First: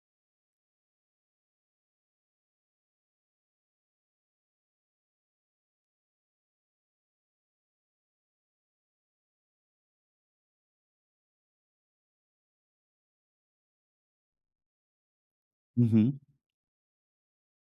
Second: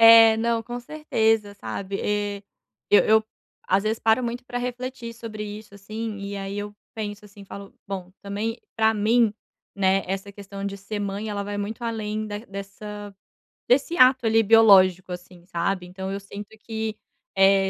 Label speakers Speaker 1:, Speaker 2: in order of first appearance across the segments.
Speaker 1: É, não, com certeza, sabe? Eu eu às vezes paro muito para refletir sobre isso, assim, e aí eu penso, assim, falo: "Bom, também para mim, né, essa questão de ser mãe, ela vai muito além da dessa desse ato ali biológico, assim.", sabe, então
Speaker 2: Uhum.
Speaker 1: eu sinto que,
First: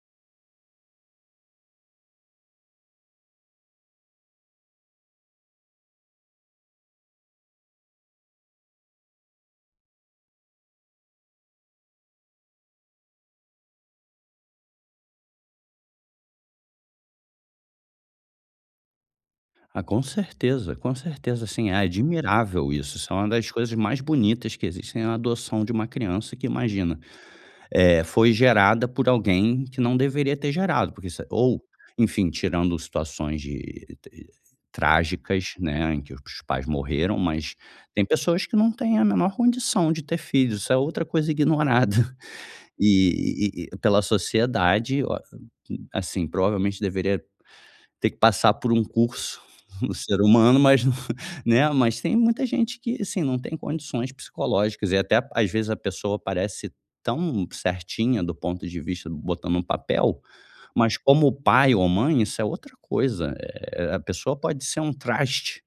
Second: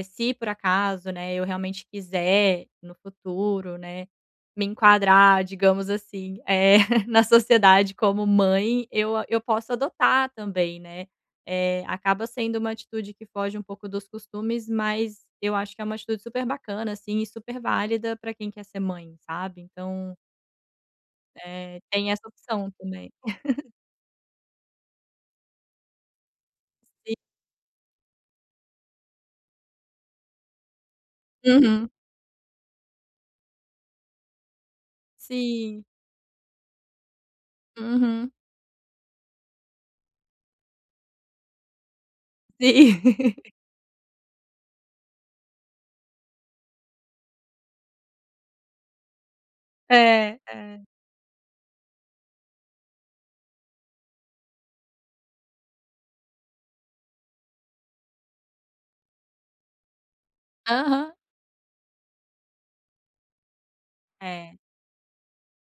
Speaker 1: se por acaso não é eu, realmente quiser no futuro, né, me enquadrar digamos, assim, é na sociedade como mãe, eu eu posso adotar também, né. Eh, acaba sendo uma atitude que foge um pouco dos costumes mas eu acho que é uma atitude super bacana, assim, e super válida para quem quer ser mãe, sabe,
Speaker 2: Ah, com
Speaker 1: então
Speaker 2: certeza, com certeza, assim, é
Speaker 1: É, tem essa opção
Speaker 2: admirável isso
Speaker 1: também.
Speaker 2: isso é uma das coisas mais bonitas que existem na adoção de uma criança que imagina,
Speaker 1: Sim.
Speaker 2: eh, foi gerada por alguém, que não deveria ter gerado, porque isso ou,
Speaker 1: Uhum.
Speaker 2: enfim, tirando situações de trágicas não
Speaker 1: Sim.
Speaker 2: é, em que os pais morreram mas tem
Speaker 1: Uhum.
Speaker 2: pessoas que não têm a menor condição de ter filhos, isso é outra coisa ignorada,
Speaker 1: Sim.
Speaker 2: e e pela sociedade, assim, provavelmente deveria ter que passar por um curso, no ser
Speaker 1: É,
Speaker 2: humano
Speaker 1: é.
Speaker 2: mas, né, mas tem muita gente que, assim, não tem condições psicológicas e até, às vezes, a pessoa parece tão certinha do ponto de vista, botando em um papel, mas
Speaker 1: Aham.
Speaker 2: como pai ou mãe isso é outra coisa, eh, a pessoa
Speaker 1: É.
Speaker 2: pode ser um traste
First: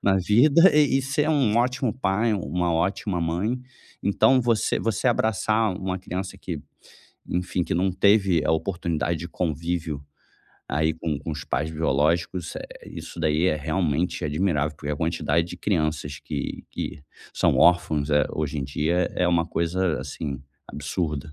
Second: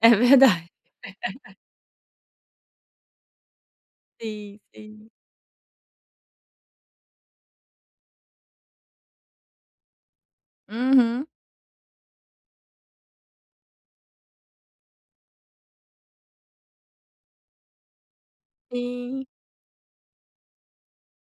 Speaker 1: É
Speaker 2: na vida,
Speaker 1: verdade.
Speaker 2: e e ser um ótimo pai, uma ótima mãe, então,
Speaker 1: Sim,
Speaker 2: você você
Speaker 1: sim.
Speaker 2: abraçar uma criança que, enfim, que não teve a oportunidade de convívio, aí com
Speaker 1: Uhum.
Speaker 2: com os pais biológicos, isso, eh, isso daí é realmente admirável, porque a quantidade de crianças que que são órfãos, eh, hoje em dia é
Speaker 1: Sim.
Speaker 2: uma coisa, assim, absurda.